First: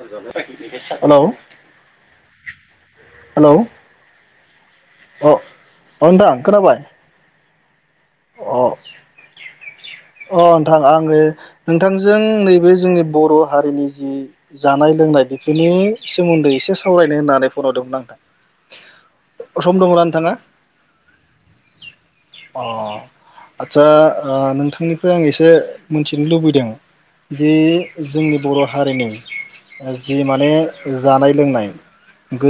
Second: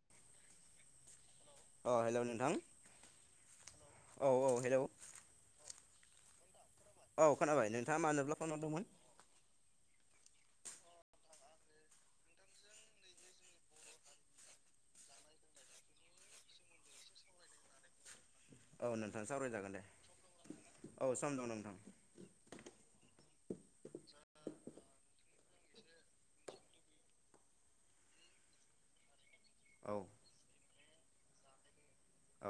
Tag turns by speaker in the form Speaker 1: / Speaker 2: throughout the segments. Speaker 1: हेल'
Speaker 2: अ हेल' नोंथां औ औ हेल'
Speaker 1: अ अ नोंथां खोनाबाय
Speaker 2: औ खोनाबाय नों थाङा मानोब्ला फन
Speaker 1: अ
Speaker 2: हरदोंमोन?
Speaker 1: अ नोंथां आङो नोंथांजों नैबे जोंनि बर' हारिनि जि जानाय लोंनाय बेफोरनि सोमोन्दै एसे सावरायनो होननानै फन हरदोंमोन नोंथां।
Speaker 2: औ नोंथां सावरायजागोन
Speaker 1: सम
Speaker 2: दे
Speaker 1: दङना नोंथाङा
Speaker 2: औ सम दं नोंथां।
Speaker 1: आदचसा ओ नोंथांनिफ्राय आं एसे मिथिनो लुबैदों जे जोंनि बर हारिनि
Speaker 2: औ
Speaker 1: जि माने जानाय लोंनाय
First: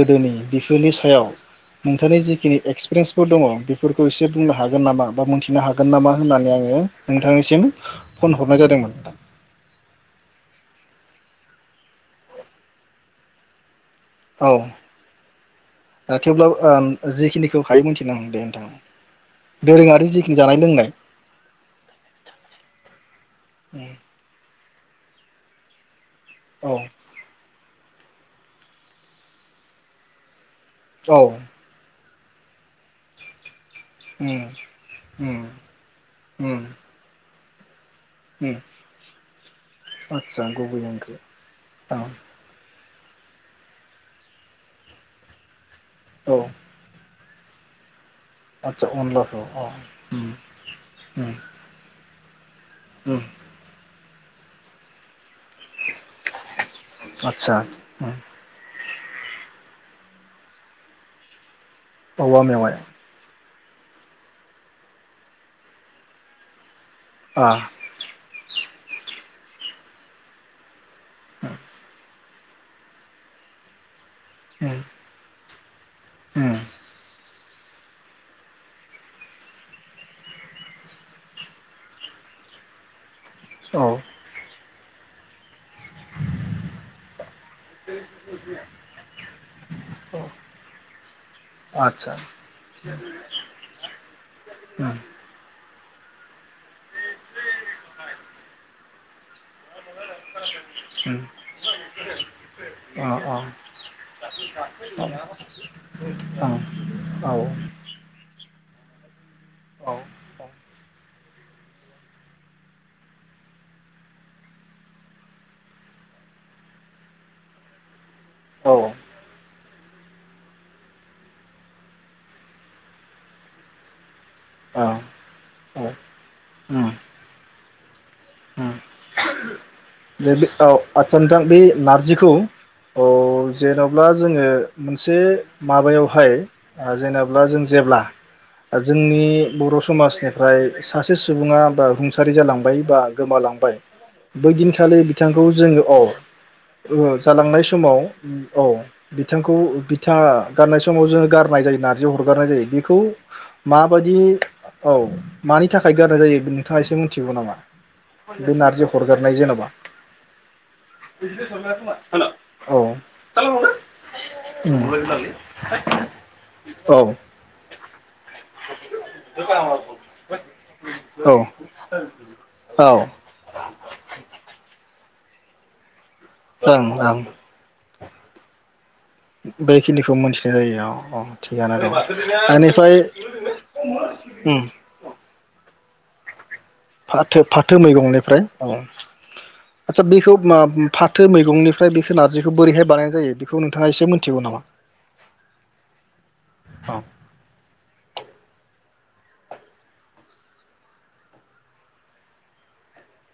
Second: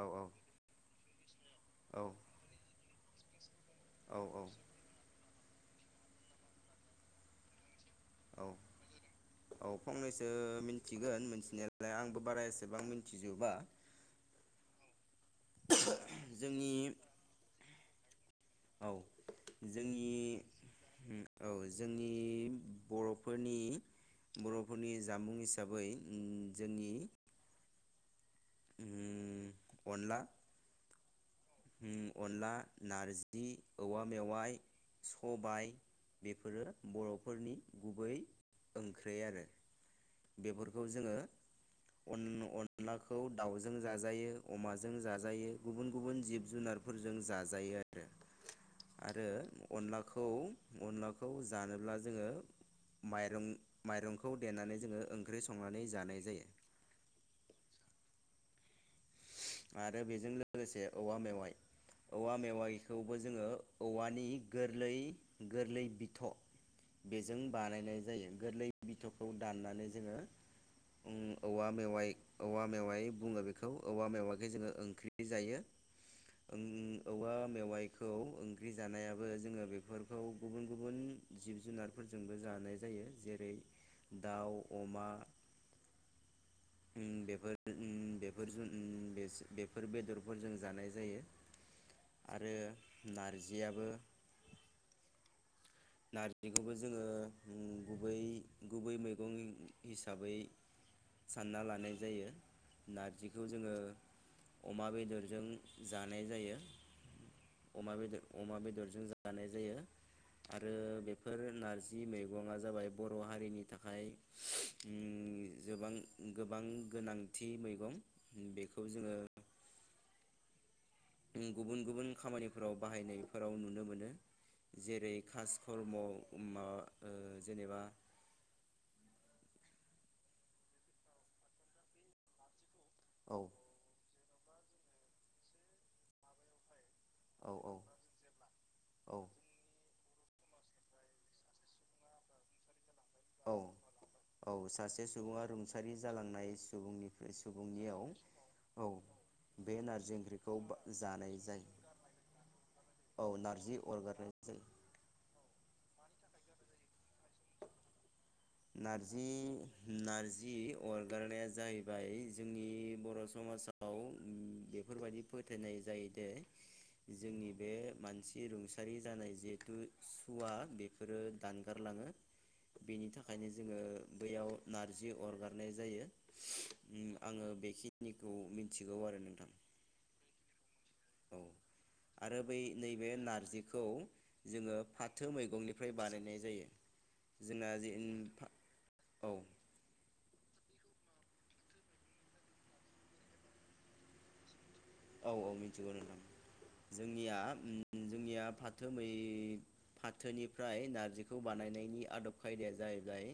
Speaker 2: औ औ
Speaker 1: बिफोरनि सायाव
Speaker 2: औ
Speaker 1: नोंथांनि जिखनि फोर दङ फोरखौ एसे
Speaker 2: औ औ
Speaker 1: बुंनो हागोन नामा? बा मोन नो हागोन नामा होननानै आङो नोंथांनिसिम फन
Speaker 2: औ
Speaker 1: हरनाय जादोंमोन
Speaker 2: औ फंनैसो मिनथि थिगोन मिथिनायालाय आंबो बारा एसेबां मिथिजोबा।
Speaker 1: औ थेवब्लाबो
Speaker 2: जोंनि
Speaker 1: ओ जिखिनिखौ [unintelligible]
Speaker 2: औ
Speaker 1: दोरोङारि
Speaker 2: जोंनि
Speaker 1: जिखिनि जानाय लोंनाय
Speaker 2: उम औ जोंनि बर'फोरनि बर' फोरनि जामुं हिसाबै उम
Speaker 1: औ
Speaker 2: जोंनि उम अनला
Speaker 1: औ
Speaker 2: अनला नारजि औवा
Speaker 1: उम
Speaker 2: मेवाइ
Speaker 1: उम
Speaker 2: सबाय
Speaker 1: उम
Speaker 2: बेफोरो बर'फोरनि गुबै
Speaker 1: उम
Speaker 2: ओंख्रि आरो
Speaker 1: आदसा गुबै
Speaker 2: बेफोरखौ
Speaker 1: ओंख्रि
Speaker 2: जोङो
Speaker 1: औ
Speaker 2: अन-अन अनलाखौ दाउजों जाजायो अमाजों जाजायो।
Speaker 1: औ
Speaker 2: फोरजों जाजायो।
Speaker 1: आदसा
Speaker 2: आरो
Speaker 1: अनलाखौ औ उम
Speaker 2: अनलाखौ अनलाखौ
Speaker 1: उम
Speaker 2: जानोब्ला जोङो
Speaker 1: उम
Speaker 2: माइरं माइरं खौ देनानै जोङो ओं ओंख्रि संनानै जानाय जायो।
Speaker 1: आदसा उम
Speaker 2: आरो बेजों लोगोसे औवा मेवाइ औवा मेवायखौबो जोङो औवानि गोरलै गोरलै बिथ' बेजों
Speaker 1: आ
Speaker 2: बानायनाय जायो गोरलै बिथ' खौ दाननानै जोङो उम औवा मेवाइ औवा मेवाय बुङो बेखौ औवा मेवा जोङो
Speaker 1: उम
Speaker 2: ओंख्रि जायो।
Speaker 1: उम
Speaker 2: ओं औवा मेवाइखौ ओंख्रि जानायाबो जोङो बेफोरखौ गुबुन गुबुन जिब जुनारफोरजोंबो जानाय जायो जेरै
Speaker 1: औ
Speaker 2: दाउ अमा उम बेफोरदो उम बेफोरजों उम बेस-बेफोर बेदरफोरजों जानाय जायो।
Speaker 1: आच्छा
Speaker 2: आरो नारजियाबो
Speaker 1: उम
Speaker 2: नारजिखौबो जोङो गुबै गुबै मैगं हिसाबै
Speaker 1: उम
Speaker 2: सानना लानाय जायो
Speaker 1: अ
Speaker 2: नारजिखौ जोङो अमा बेदरजों जानाय
Speaker 1: ओं
Speaker 2: जायो
Speaker 1: औ
Speaker 2: अमा बेदर अमा बेदरजों जानाय जायो आरो बेफोर नारजि मैगङा जाबाय बर' हारिनि थाखाय ओम गोबां गोबां गोनांथि मैगं
Speaker 1: औ
Speaker 2: बेखौ
Speaker 1: औ
Speaker 2: जोङो गुबुन गुबुन खामानिफोराव बाहायनायफोराव नुनो मोनो जेरै खास
Speaker 1: औ औ
Speaker 2: धर्म माबा
Speaker 1: उम
Speaker 2: ओ जेनेबा
Speaker 1: उम बे औ आतसा नोंथां बे नारजिखौ औ
Speaker 2: औ
Speaker 1: जेन'ब्ला जोङो मोनसे माबायावहाय जेनब्ला
Speaker 2: औ
Speaker 1: जों
Speaker 2: औ
Speaker 1: जेब्ला जोंनि
Speaker 2: औ
Speaker 1: बर' समाज बेनिफ्राय सासे सुबुङा बा रुंसारि जालांबाय बा
Speaker 2: औ
Speaker 1: गोमालांबाय
Speaker 2: औ
Speaker 1: बैदिन खालि
Speaker 2: सासे
Speaker 1: बिथांखौ
Speaker 2: सुबुङा
Speaker 1: जोङो
Speaker 2: रुंसारि जालांनाय
Speaker 1: औ
Speaker 2: सुबुंनिफ्राय
Speaker 1: जालांनाय समाव
Speaker 2: सुबुंनियाव
Speaker 1: औ बिथांखौ
Speaker 2: बे नारजि
Speaker 1: बिथा
Speaker 2: ओंख्रिखौ
Speaker 1: गारनाय समाव जोङो
Speaker 2: जानाय
Speaker 1: गारनाय जायो नारजि अरगारनाय जायो बेखौ
Speaker 2: औ नारजि
Speaker 1: माबायदि
Speaker 2: अरगारनाय जायो
Speaker 1: औ मा मानि थाखाय गारनाय जायो नोंथाङा एसे मिथिगौ नामा बे नारजि हरगारनाय जेनबा
Speaker 2: नारजि अरगारनाया जाहैबाय जोंनि
Speaker 1: औ
Speaker 2: बर' समाजाव बेफोरबायदि फोथायनाय जायोदे
Speaker 1: औ
Speaker 2: जोंनि बे मानसि रुंसारि जानाय जिहेथु सुवा बेफोरो दानगारलाङो
Speaker 1: औ
Speaker 2: बेनि थाख ओंखायनो जोङो बैयाव नारजि अरगारनाय जायो
Speaker 1: ओं ओं
Speaker 2: निखौ मिन
Speaker 1: बेखिनिखौ मोनथिनाय जायो अह
Speaker 2: औ आरो बै नैबे नारजिखौ
Speaker 1: उम
Speaker 2: जोङो फाथो मैगंनि फ्राय बानायनाय जायो
Speaker 1: फाथो
Speaker 2: जोंना
Speaker 1: फाथो
Speaker 2: जे
Speaker 1: मैगंनिफ्राय औ
Speaker 2: औ
Speaker 1: आदसा बेखौ मा फाथो मैगंनिफ्राय बेखौ नारजिखौ बोरैहाय बानायनाय जायो बेखौ नोंथाङा एसे मोनथिगौ नामा
Speaker 2: औ औ मिथिगौ नोंथां
Speaker 1: औ
Speaker 2: जोंनिया जोंनिया फा थो फाथोनिफ्राय नारजिखौ बानायनायनि आदब खायदाया जाहैबाय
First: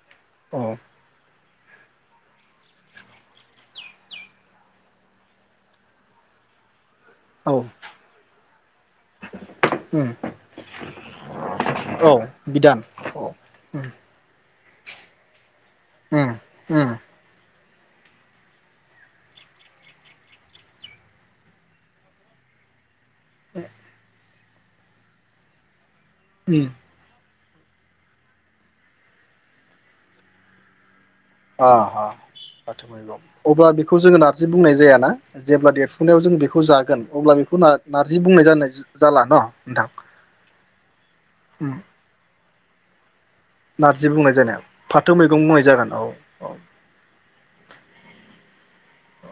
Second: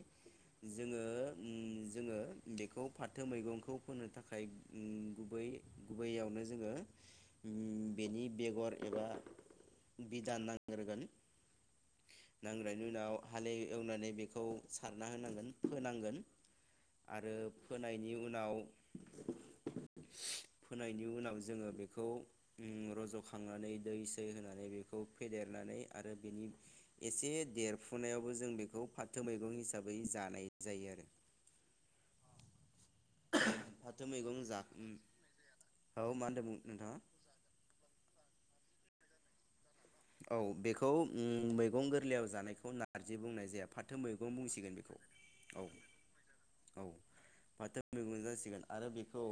Speaker 1: औ
Speaker 2: जोङो ओम जोङो बेखौ फाथो मैगंखौ फोनो थाखाय ओम गुबै गुबैयावनो जोङो ओ
Speaker 1: औ
Speaker 2: बेनि बेगर एबा
Speaker 1: उम
Speaker 2: बिदान नांगोरगोन
Speaker 1: औ बिदान
Speaker 2: नांगोरनायनि उनाव
Speaker 1: औ
Speaker 2: हालेव
Speaker 1: उम
Speaker 2: एवनानै बेखौ सारना होनांगोन। फोनांगोन
Speaker 1: उम उम
Speaker 2: आरो। फोनायनि उनाव फोनायनि उनाव जोङो बेखौ ओम रज' खांनानै दै सै होनानै [unintelligible] बेखौ फेदेरनानै आरो बेनि
Speaker 1: उम
Speaker 2: एसे देरफुनायावबो जों बेखौ फाथो मैगं हिसाबै जानाय जायो आरो।
Speaker 1: अ अ फाथो मैगं अब्ला बेखौ
Speaker 2: फाथो
Speaker 1: जोङो
Speaker 2: मैगं
Speaker 1: नारजि
Speaker 2: जा
Speaker 1: बुंनाय जायाना जेब्ला
Speaker 2: औ
Speaker 1: देरफुनायाव
Speaker 2: मा
Speaker 1: जों
Speaker 2: होनदोंमोन
Speaker 1: बेखौ
Speaker 2: नोंथाङा
Speaker 1: जागोन अब्ला बेखौ नार-नारजि बुंनाय जानाय जाला न?
Speaker 2: औ बेखौ ओम
Speaker 1: उम
Speaker 2: मैगं गोरलैयाव जानायखौ [unintelligible] बुंनाय जाया फाथो
Speaker 1: नारजि बुंनाय
Speaker 2: मैगं
Speaker 1: जानाया
Speaker 2: बुंसिगोन बेखौ
Speaker 1: फाथो मैगं बुंनाय
Speaker 2: औ
Speaker 1: जागोन
Speaker 2: औ फाथो मैगं जासिगोन आरो बेखौ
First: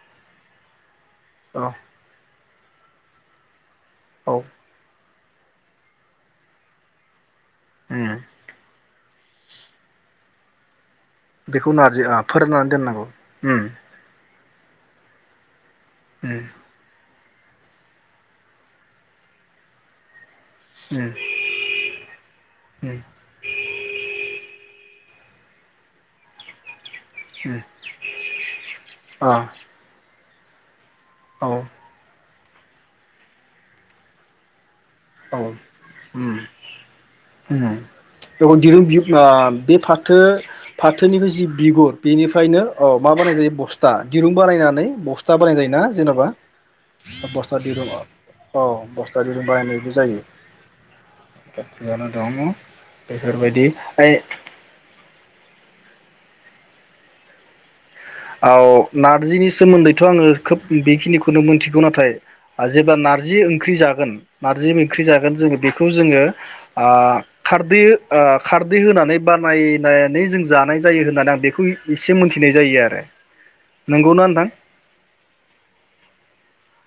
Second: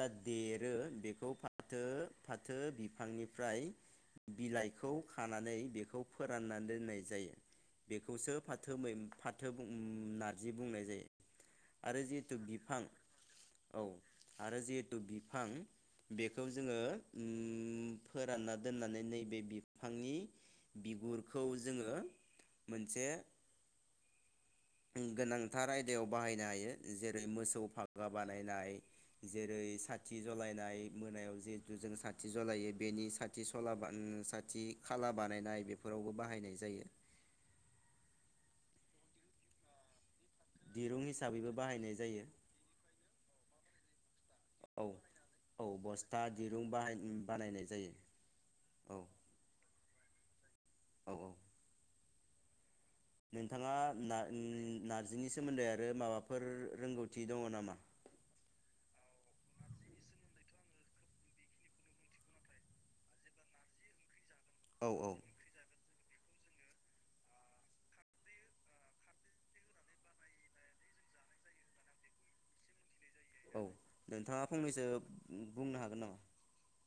Speaker 2: दा देरो बेखौ खौ
Speaker 1: औ
Speaker 2: फाथो फा फाथो बिफांनिफ्राय
Speaker 1: औ
Speaker 2: बिलाइ खौ खानानै बेखौ फोरानना दोननाय जायो।
Speaker 1: उम
Speaker 2: बेखौसो फाथो मै फाथो बुं नारजि बुंनाय जायो।
Speaker 1: बेखौ नारजि
Speaker 2: आरो
Speaker 1: [unintelligible]
Speaker 2: जिहेथु
Speaker 1: फोराननानै
Speaker 2: बिफां
Speaker 1: दोननांगौ ओम।
Speaker 2: औ आरो जिहेतु बिफां बेखौ जोङो उम फोरानना दोननानै नैबे बि फांनि
Speaker 1: उम
Speaker 2: बिगुरखौ जोङो
Speaker 1: उम
Speaker 2: मोनसे गोनांथार आयदायाव बाहायनो हायो। जेरै
Speaker 1: उम
Speaker 2: मोसौ फाखा बानायनाय
Speaker 1: अ
Speaker 2: जेरै सा थि जलायनाय मोनायाव
Speaker 1: औ
Speaker 2: जिहेथु जों सा थि जलायो बेनि साथि सला बान साथ [unintelligible] खाला
Speaker 1: औ
Speaker 2: बानायनाय बेफोरावबो बाहायनाय जायो।
Speaker 1: [inaudible] थो
Speaker 2: दिरुं
Speaker 1: फाथोनिफ्राय जि
Speaker 2: हिसाबैबो
Speaker 1: बिगुर
Speaker 2: बाहायनाय जायो
Speaker 1: बेनिफ्रायनो औ मा बानाय जायो बस्था दिरुं बानायनानै
Speaker 2: औ
Speaker 1: बस्था बानाय
Speaker 2: औ
Speaker 1: जायो ना
Speaker 2: बस्था
Speaker 1: जेन'बा
Speaker 2: दिरुं बाहाय
Speaker 1: बस्था
Speaker 2: बानायनाय
Speaker 1: दिरुं
Speaker 2: जायो
Speaker 1: अ औ बस्था दिरुं बानायनाय ज जायो
Speaker 2: औ औ
Speaker 1: [unintelligible] दङ'
Speaker 2: नोंथाङा [unintelligible] नारजिनि सोमोन्दै आरो माबाफोर रोंगौथि दङ' नामा
Speaker 1: औ नारजिनि सोमोन्दैथ' आङो खोब बेखिनिखौनो मिनथिगौ नाथाय आ जेब्ला नारजि ओंख्रि जागोन नारजि
Speaker 2: औ
Speaker 1: ओंख्रि
Speaker 2: औ
Speaker 1: जागोन जोङो बेख खौ जोङो ओ खारदै हो ओ खारदै होनानै बानायनानै जों जानाय जायो होननानै आं बेखौ एसे मोनथिनाय जायो आरो
Speaker 2: औ
Speaker 1: नंगौना नोंथां
Speaker 2: नोंथाङा फंनैसो बुंनो हागोन नामा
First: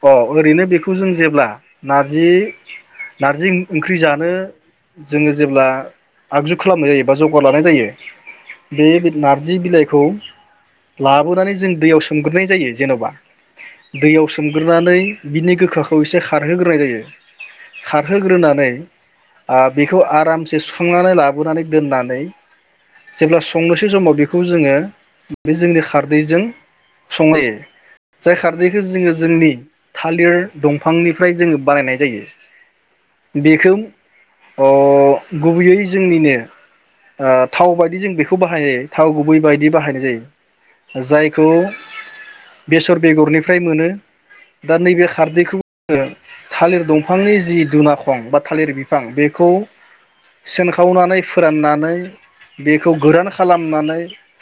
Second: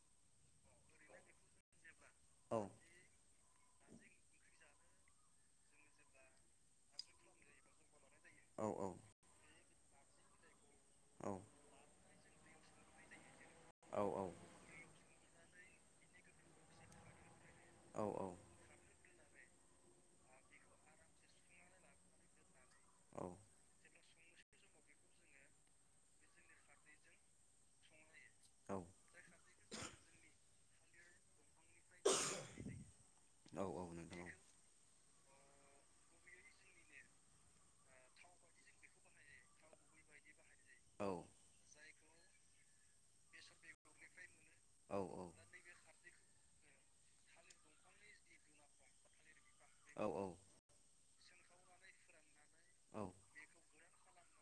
Speaker 1: अ ओरैनो बेखौ जों जेब्ला नारजि
Speaker 2: औ
Speaker 1: नारजि [unintelligible] ओंख्रि जानो जोङो जेब्ला आगजु खालामनाय जायो बा जगार लानाय
Speaker 2: औ
Speaker 1: जायो बे बिद नारजि बिलाइ खौ
Speaker 2: औ
Speaker 1: लाबोनानै जों दैयाव सो [unintelligible] ग्रोनाय जायो जेन'बा
Speaker 2: औ
Speaker 1: दैयाव सोमग्रोनानै बिनि गोखाखौ एसे खारहोग्रोनाय जायो
Speaker 2: औ
Speaker 1: खारहोग्रोनानै आ बेखौ आरामसे सुखांनानै लाबोनानै दोननानै
Speaker 2: औ
Speaker 1: जेब्ला संनोसै समाव बेखौ जोङो बे जोंनि ख खारदैजों सङो जाय
Speaker 2: औ
Speaker 1: खारदैखो जोङो जोंनि थालिर दंफांनिफ्राय जोङो [unintelligible] बानायनाय जायो बेखौ
Speaker 2: औ नोंथां
Speaker 1: अ गुबैयै जोंनिनो ओ थाव बायदि जों बेखौ बाहायनाय जायो थाव गुबै बायदि बाहायनाय जायो
Speaker 2: औ
Speaker 1: जायखौ बेसर बेगरनिफ्राय मोनो दा
Speaker 2: औ
Speaker 1: नैबे
Speaker 2: औ
Speaker 1: खारदैखौ जोङो थालिर दंफांनि जि दुनाखं बा थालिर बिफां बेखौ
Speaker 2: औ
Speaker 1: सोनखावनानै फोराननानै बेखौ गोरान खालामनानै [inaudible]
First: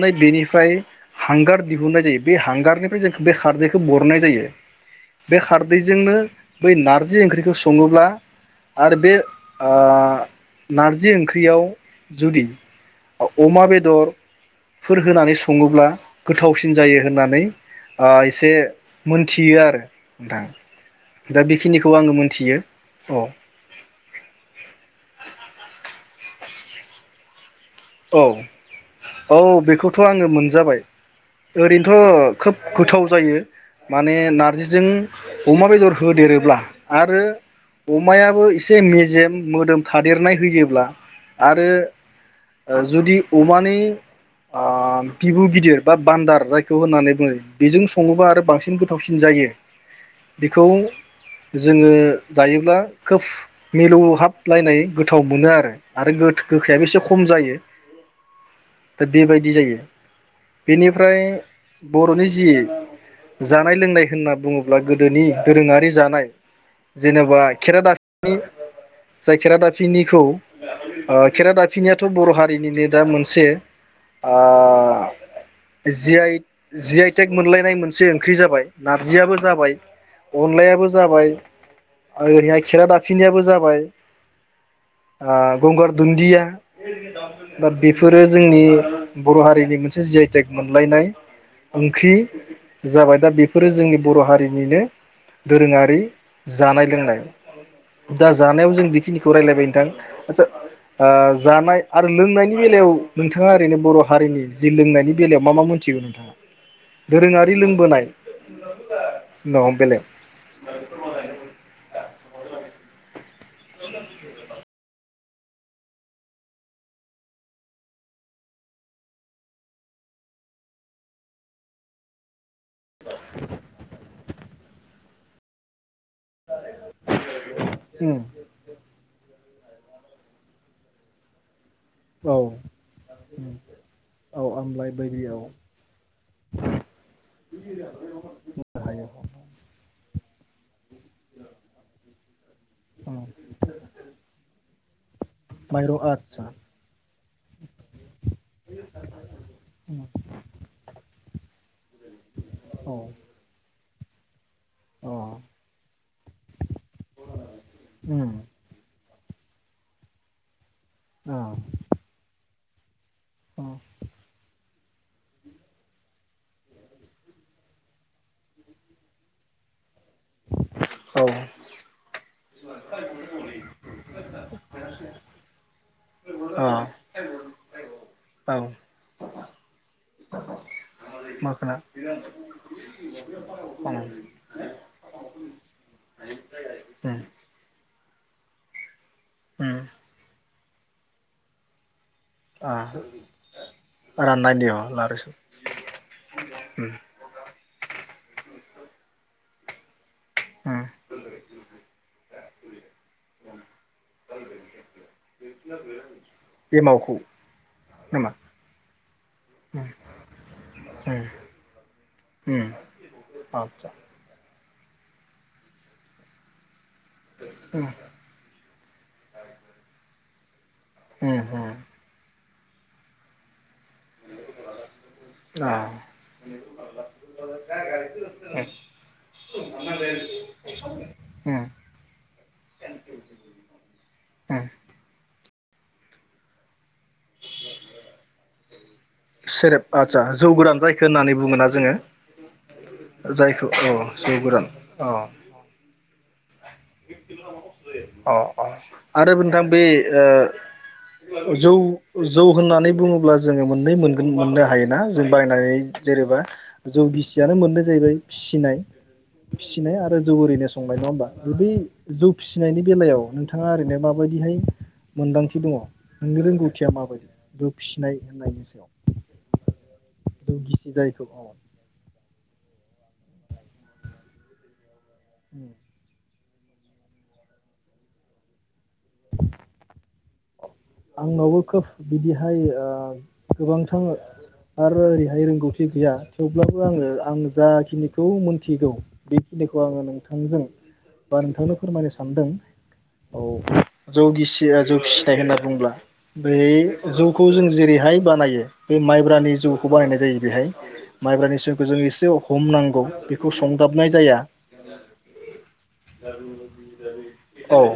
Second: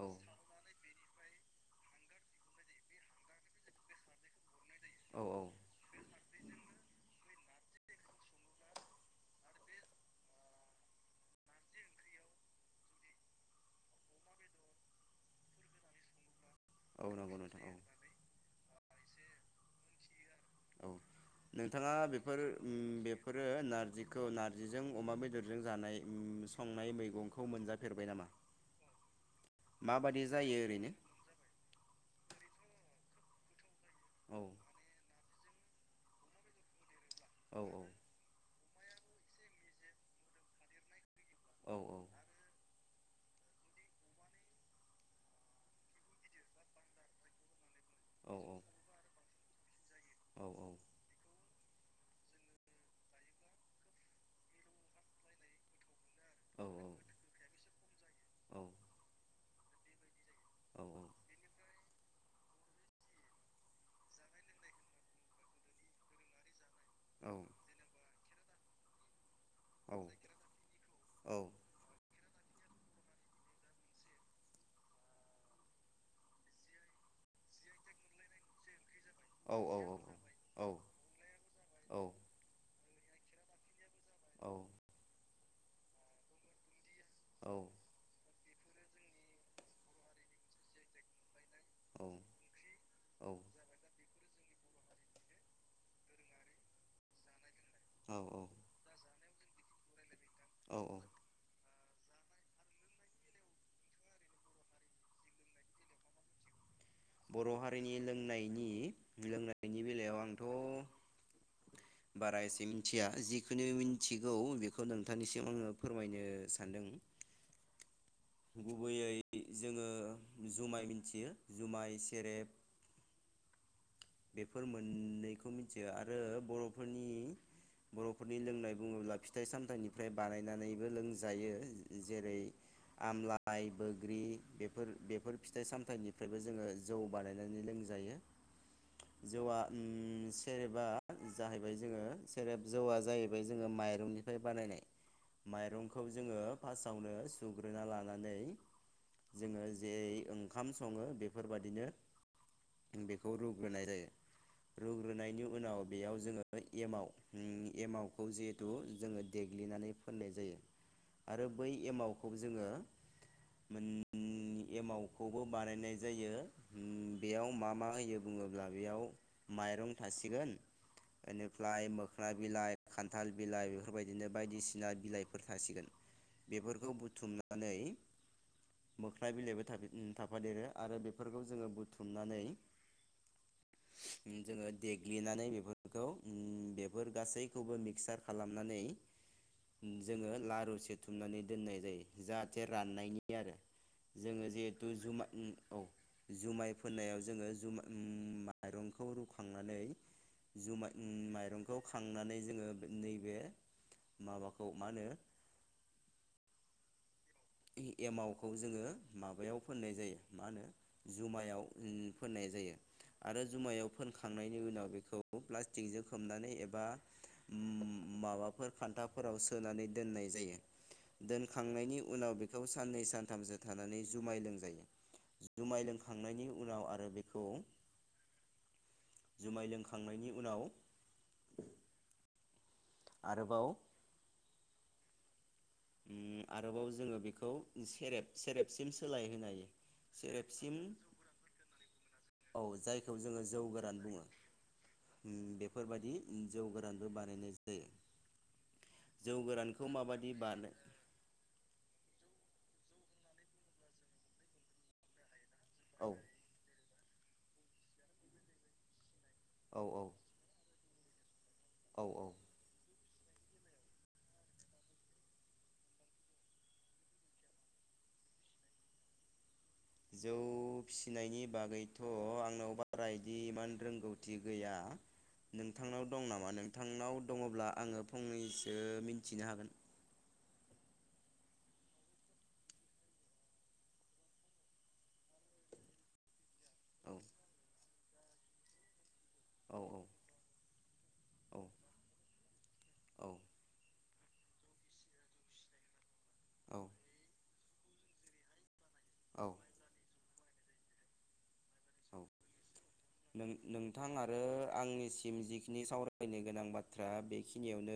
Speaker 2: औ
Speaker 1: बेनि हांगार दिहुननाय जायो। बे हांगारनिफ्राय जों बे खारदैखो बर'न्नाय जायो। बे खारदैजोंनो बै नार्जि ओंख्रिखौ सङोब्ला आरो बे आ नार्जि ओंख्रियाव जुदि अमा बेदरफोर होनानै सं [unintelligible] ङोब्ला गोथावसिन जायो
Speaker 2: नंगौ
Speaker 1: होननानै
Speaker 2: नोंथां
Speaker 1: आ एसे मोनथियो आरो। नोंथां
Speaker 2: औ
Speaker 1: दा बेखिनिखौ
Speaker 2: नोंथाङा
Speaker 1: आङो
Speaker 2: बेफोर
Speaker 1: मोनथियो
Speaker 2: उम
Speaker 1: औ
Speaker 2: बेफोरो नार्जिखौ नार्जिजों अमा बेदरजों जानाय उम संनाय मैगंखौ मोनजा
Speaker 1: औ औ बेखौथ'
Speaker 2: माबादि
Speaker 1: आङो
Speaker 2: जायो
Speaker 1: मोनजाबाय
Speaker 2: ओरैनो
Speaker 1: ओरैनोथ' खोब गोथाव जायो। माने
Speaker 2: औ
Speaker 1: नार्जिजों अमा बेदर होदेरोब्ला आरो
Speaker 2: औ
Speaker 1: अमायाबो इ से मेजेम मोदोम थादेरनाय होयोब्ला आरो
Speaker 2: औ
Speaker 1: ओ जुदि अमानि आ बिबु गिदिर बा बान्दार जायखौ होननानै बुङो बेजों सङोबा
Speaker 2: औ
Speaker 1: आरो बांसिन गोथावसिन जायो।
Speaker 2: औ
Speaker 1: बेखौ जोङो जायोब्ला खोब मिलौ हाबलायनाय गोथाव मोनो आरो। आरो
Speaker 2: औ
Speaker 1: गोथ-गोखायाबो एसे खम जायो। दा बे बाय दि जायो। बेनिफ्राय बर'नि जि जानाय लोंनाय होनना बुङोब्ला गोदोनि दोरोङारि जानाय जेनेबा खेरादा [inaudible] नि। जाय
Speaker 2: औ
Speaker 1: खेरादाफिनिखौ ओ
Speaker 2: औ
Speaker 1: खेरादाफिनियाथ' बर' हा रिनिनो दा मोनसे आ जि आइ जि आइ टेक मोनलायनाय मोनसे ओंख्रि जाबाय। नार्जियाबो
Speaker 2: औ
Speaker 1: जाबाय,
Speaker 2: औ
Speaker 1: अनलायाबो जाबाय,
Speaker 2: औ
Speaker 1: ओरैहाय खेरादा फिनियाबो जाबाय।
Speaker 2: औ।
Speaker 1: आ गंगार दुन्दिया। दा बेफोरो जोंनि बर' हारिनि मोनसे जि आइ टेक मोनलायनाय
Speaker 2: औ
Speaker 1: ओंख्रि जाबाय, दा बेफोरो जोंनि बर' हारि बिनिनो दोरोङारि जानाय लोंनाय। दा
Speaker 2: औ
Speaker 1: जानायाव जों बेखिनि खौ रायलायबाय नोंथां। आतसा
Speaker 2: औ
Speaker 1: ओ जानाय आरो लोंनायनि बेलायाव नोंथाङा ओरैनो बर' हारिनि जि लोंनायनि बेलायाव मा मा मोनथिगौ नोंथाङा?
Speaker 2: बर'
Speaker 1: दोरोङारि
Speaker 2: हारिनि
Speaker 1: लोंबोनाय
Speaker 2: लोंनायनि लोंनायनि बेलायाव आंथ' बाराय एसे मिथिया जि बेखौनो मिनथिगौ बेख बेखौ नोंथांनिसिम आङो फोरमायनो सानदों। गुबैयै जोङो जुमाय मिथियो जुमाय सेरेब बेफोर मोननैखौ मिथियो आरो बर'फोरनि
Speaker 1: उम
Speaker 2: बर'फोरनि लोंनाय बुङोब्ला फिथाइ सामथायाइनि ओमफाय बानायनानैबो लोंजायो।
Speaker 1: औ
Speaker 2: जेरै
Speaker 1: उम
Speaker 2: आमलाइ बोग्रि
Speaker 1: औ
Speaker 2: बेफोर
Speaker 1: आमलाय बायदि
Speaker 2: बेफोर
Speaker 1: औ
Speaker 2: फिथाइ सामथाइनिफ्रायबो जोङो जौ बानायनानै लोंजायो।
Speaker 1: हायो
Speaker 2: जौआ सेरेबा जाहैबाय जोङो सेरेब जौआ जाहैबाय जोङो माइरंनिफ्राय बानायनाय।
Speaker 1: माइरं
Speaker 2: माइरंखौ जोङो
Speaker 1: आदसा
Speaker 2: फास्टावनो सुग्रोना लानानै जोङो जेरै ओंखाम सङो बे बिदिनो
Speaker 1: औ
Speaker 2: बेखौ रु होननाय जायो।
Speaker 1: अ
Speaker 2: रुग्रोनायनि उनाव बेयाव जोङो एमाव एमावखौ
Speaker 1: उम
Speaker 2: जिहेथु जोङो देग्लिनानै फोननाय जायो।
Speaker 1: औ
Speaker 2: आरो बै एमावखौ जोङो
Speaker 1: औ
Speaker 2: मोन एमावखौबो बानायनाय जायो। ओम बेयाव मा मा होयो? बुङोब्ला बेयाव माइरं थासिगोन
Speaker 1: औ
Speaker 2: बेनिफ्राय मोख्ना बिलाइ खान्थाल बिलाइ बेफोरबायदिनो बायदिसिना बिलाइफोर थासिगोन
Speaker 1: औ
Speaker 2: बेफोरखौ बुथुमनानै
Speaker 1: औ
Speaker 2: मो फ्लाय बिलाइबो थाफे ओ थाफादेरो। आरो बेफोरखौ जोङो
Speaker 1: मोखोना
Speaker 2: बुथुमनानै
Speaker 1: उम
Speaker 2: जोङो देग्लिनानै बेफोरखौ ओ बेफोर
Speaker 1: उम
Speaker 2: गासैखौबो मिक्सार खालामनानै
Speaker 1: उम
Speaker 2: जोङो लारु सेथुमनानै दोननाय जायो। जाहाथे
Speaker 1: ओ
Speaker 2: राननायनि आरो जोङो
Speaker 1: राननायनि अ
Speaker 2: जिहेथु
Speaker 1: लारु
Speaker 2: जुमा उम औ जुमाय
Speaker 1: उम
Speaker 2: फोननायाव जोङो जुमा माइरंखौ रुखांनानै जुमाय उम माइरंखौ खांनानै जोङो नैबे माबाखौ मा होनो
Speaker 1: एमावखौ नामा
Speaker 2: एमावखौ जोङो माबायाव
Speaker 1: उम
Speaker 2: फोननाय जायो मा होनो
Speaker 1: उम
Speaker 2: जुमायाव फोननाय
Speaker 1: उम
Speaker 2: जायो आरो जुमायाव
Speaker 1: आतसा
Speaker 2: फोनखांनाय उनाव बेखौ प्लास्टिकजों खोबनानै एबा उम माबाफोर खान्थाफोराव सोनानै दोननाय जायो।
Speaker 1: उम उम
Speaker 2: दोनखांनायनि बेखौ साननै सानथाम जो थानानै जुमायलोंजायो
Speaker 1: अ
Speaker 2: जुमाय लोंखांनायनि उनाव आरो बेखौ जुमाय लोंखांनायनि उनाव
Speaker 1: उम
Speaker 2: आरोबाव
Speaker 1: उम
Speaker 2: उम आरोबावज जोङो बेखौ सेरेब सेरेबसिम सोलाय होनो हायो
Speaker 1: सेरेब आदसा जौ
Speaker 2: सेरेबसिम
Speaker 1: गोरान जायखो होननानै बुङोना जोङो
Speaker 2: औ जायखौ जोङो जौ
Speaker 1: जायखौ औ
Speaker 2: गोरान बुङो
Speaker 1: जौ गोरान अ
Speaker 2: उम बेफोरबायदि जौ गोरानबो बानायनाय जायो
Speaker 1: [unintelligible] अ अ आरो
Speaker 2: जौ
Speaker 1: बोनथां बे
Speaker 2: गोरानखौ माबायदि बानाय
Speaker 1: ओ जौ जौ होननानै बुङोब्ला जोङो मोननै मोनगोन मोननो हायोना जों बायनाय
Speaker 2: औ
Speaker 1: जेरेबा जौगिसियानो मोननै जाहैबाय फिसिनाय
Speaker 2: औ
Speaker 1: फिसिनाय
Speaker 2: औ
Speaker 1: आरो जौ ओरैनो फंबाय नङा होमबा आरो बै
Speaker 2: औ
Speaker 1: जौ
Speaker 2: औ
Speaker 1: फिसिनायनि बेलायाव नोंथाङा ओरैनो माबायदिहाय मोनदांथि दङ' नोंनि रोंगौथिया माबायदि जौ फिसिनाय होननायनि सायाव
Speaker 2: जौ
Speaker 1: गिसि जायखौ
Speaker 2: फिसिनायनि
Speaker 1: औ
Speaker 2: बागैथ' आंनाव बा ब्रायदि एमान रोंगौथि गैया नोंथांनाव दं नामा नों नोंथांनाव दङ'ब्ला आङो फंनैसो मिन्थिनो हागोन।
Speaker 1: आंनावबो खोब बिदिहाय ओ गोबांथां आरो ओरैहाय रोंगौथि गैया थेवब्लाबो आङो
Speaker 2: औ
Speaker 1: आं जाखिनि खौ मोन्थिगौ
Speaker 2: औ
Speaker 1: बेखिनिखौ
Speaker 2: औ
Speaker 1: आङो नोंथांजों दा
Speaker 2: औ
Speaker 1: नोंथांनो फोरमायनो सानदों। औ जौ गिसि रा जौ गिसि फिथाइ होनना बुंब्ला
Speaker 2: औ
Speaker 1: बेै जौ खौ जों जेरैहाय बानायो बे
Speaker 2: औ
Speaker 1: माइब्रानि जौखौ बानायनाय जायो। बेहाय माइब्रानि रोसिखौ जों एसे हमनांगौ
Speaker 2: नों
Speaker 1: बेखौ
Speaker 2: नोंथां
Speaker 1: संदाबनाय जाया
Speaker 2: आरो आंनिसिम जिखिनि सावरायनो गोनां बाथ्रा
Speaker 1: औ
Speaker 2: बेखिनियावनो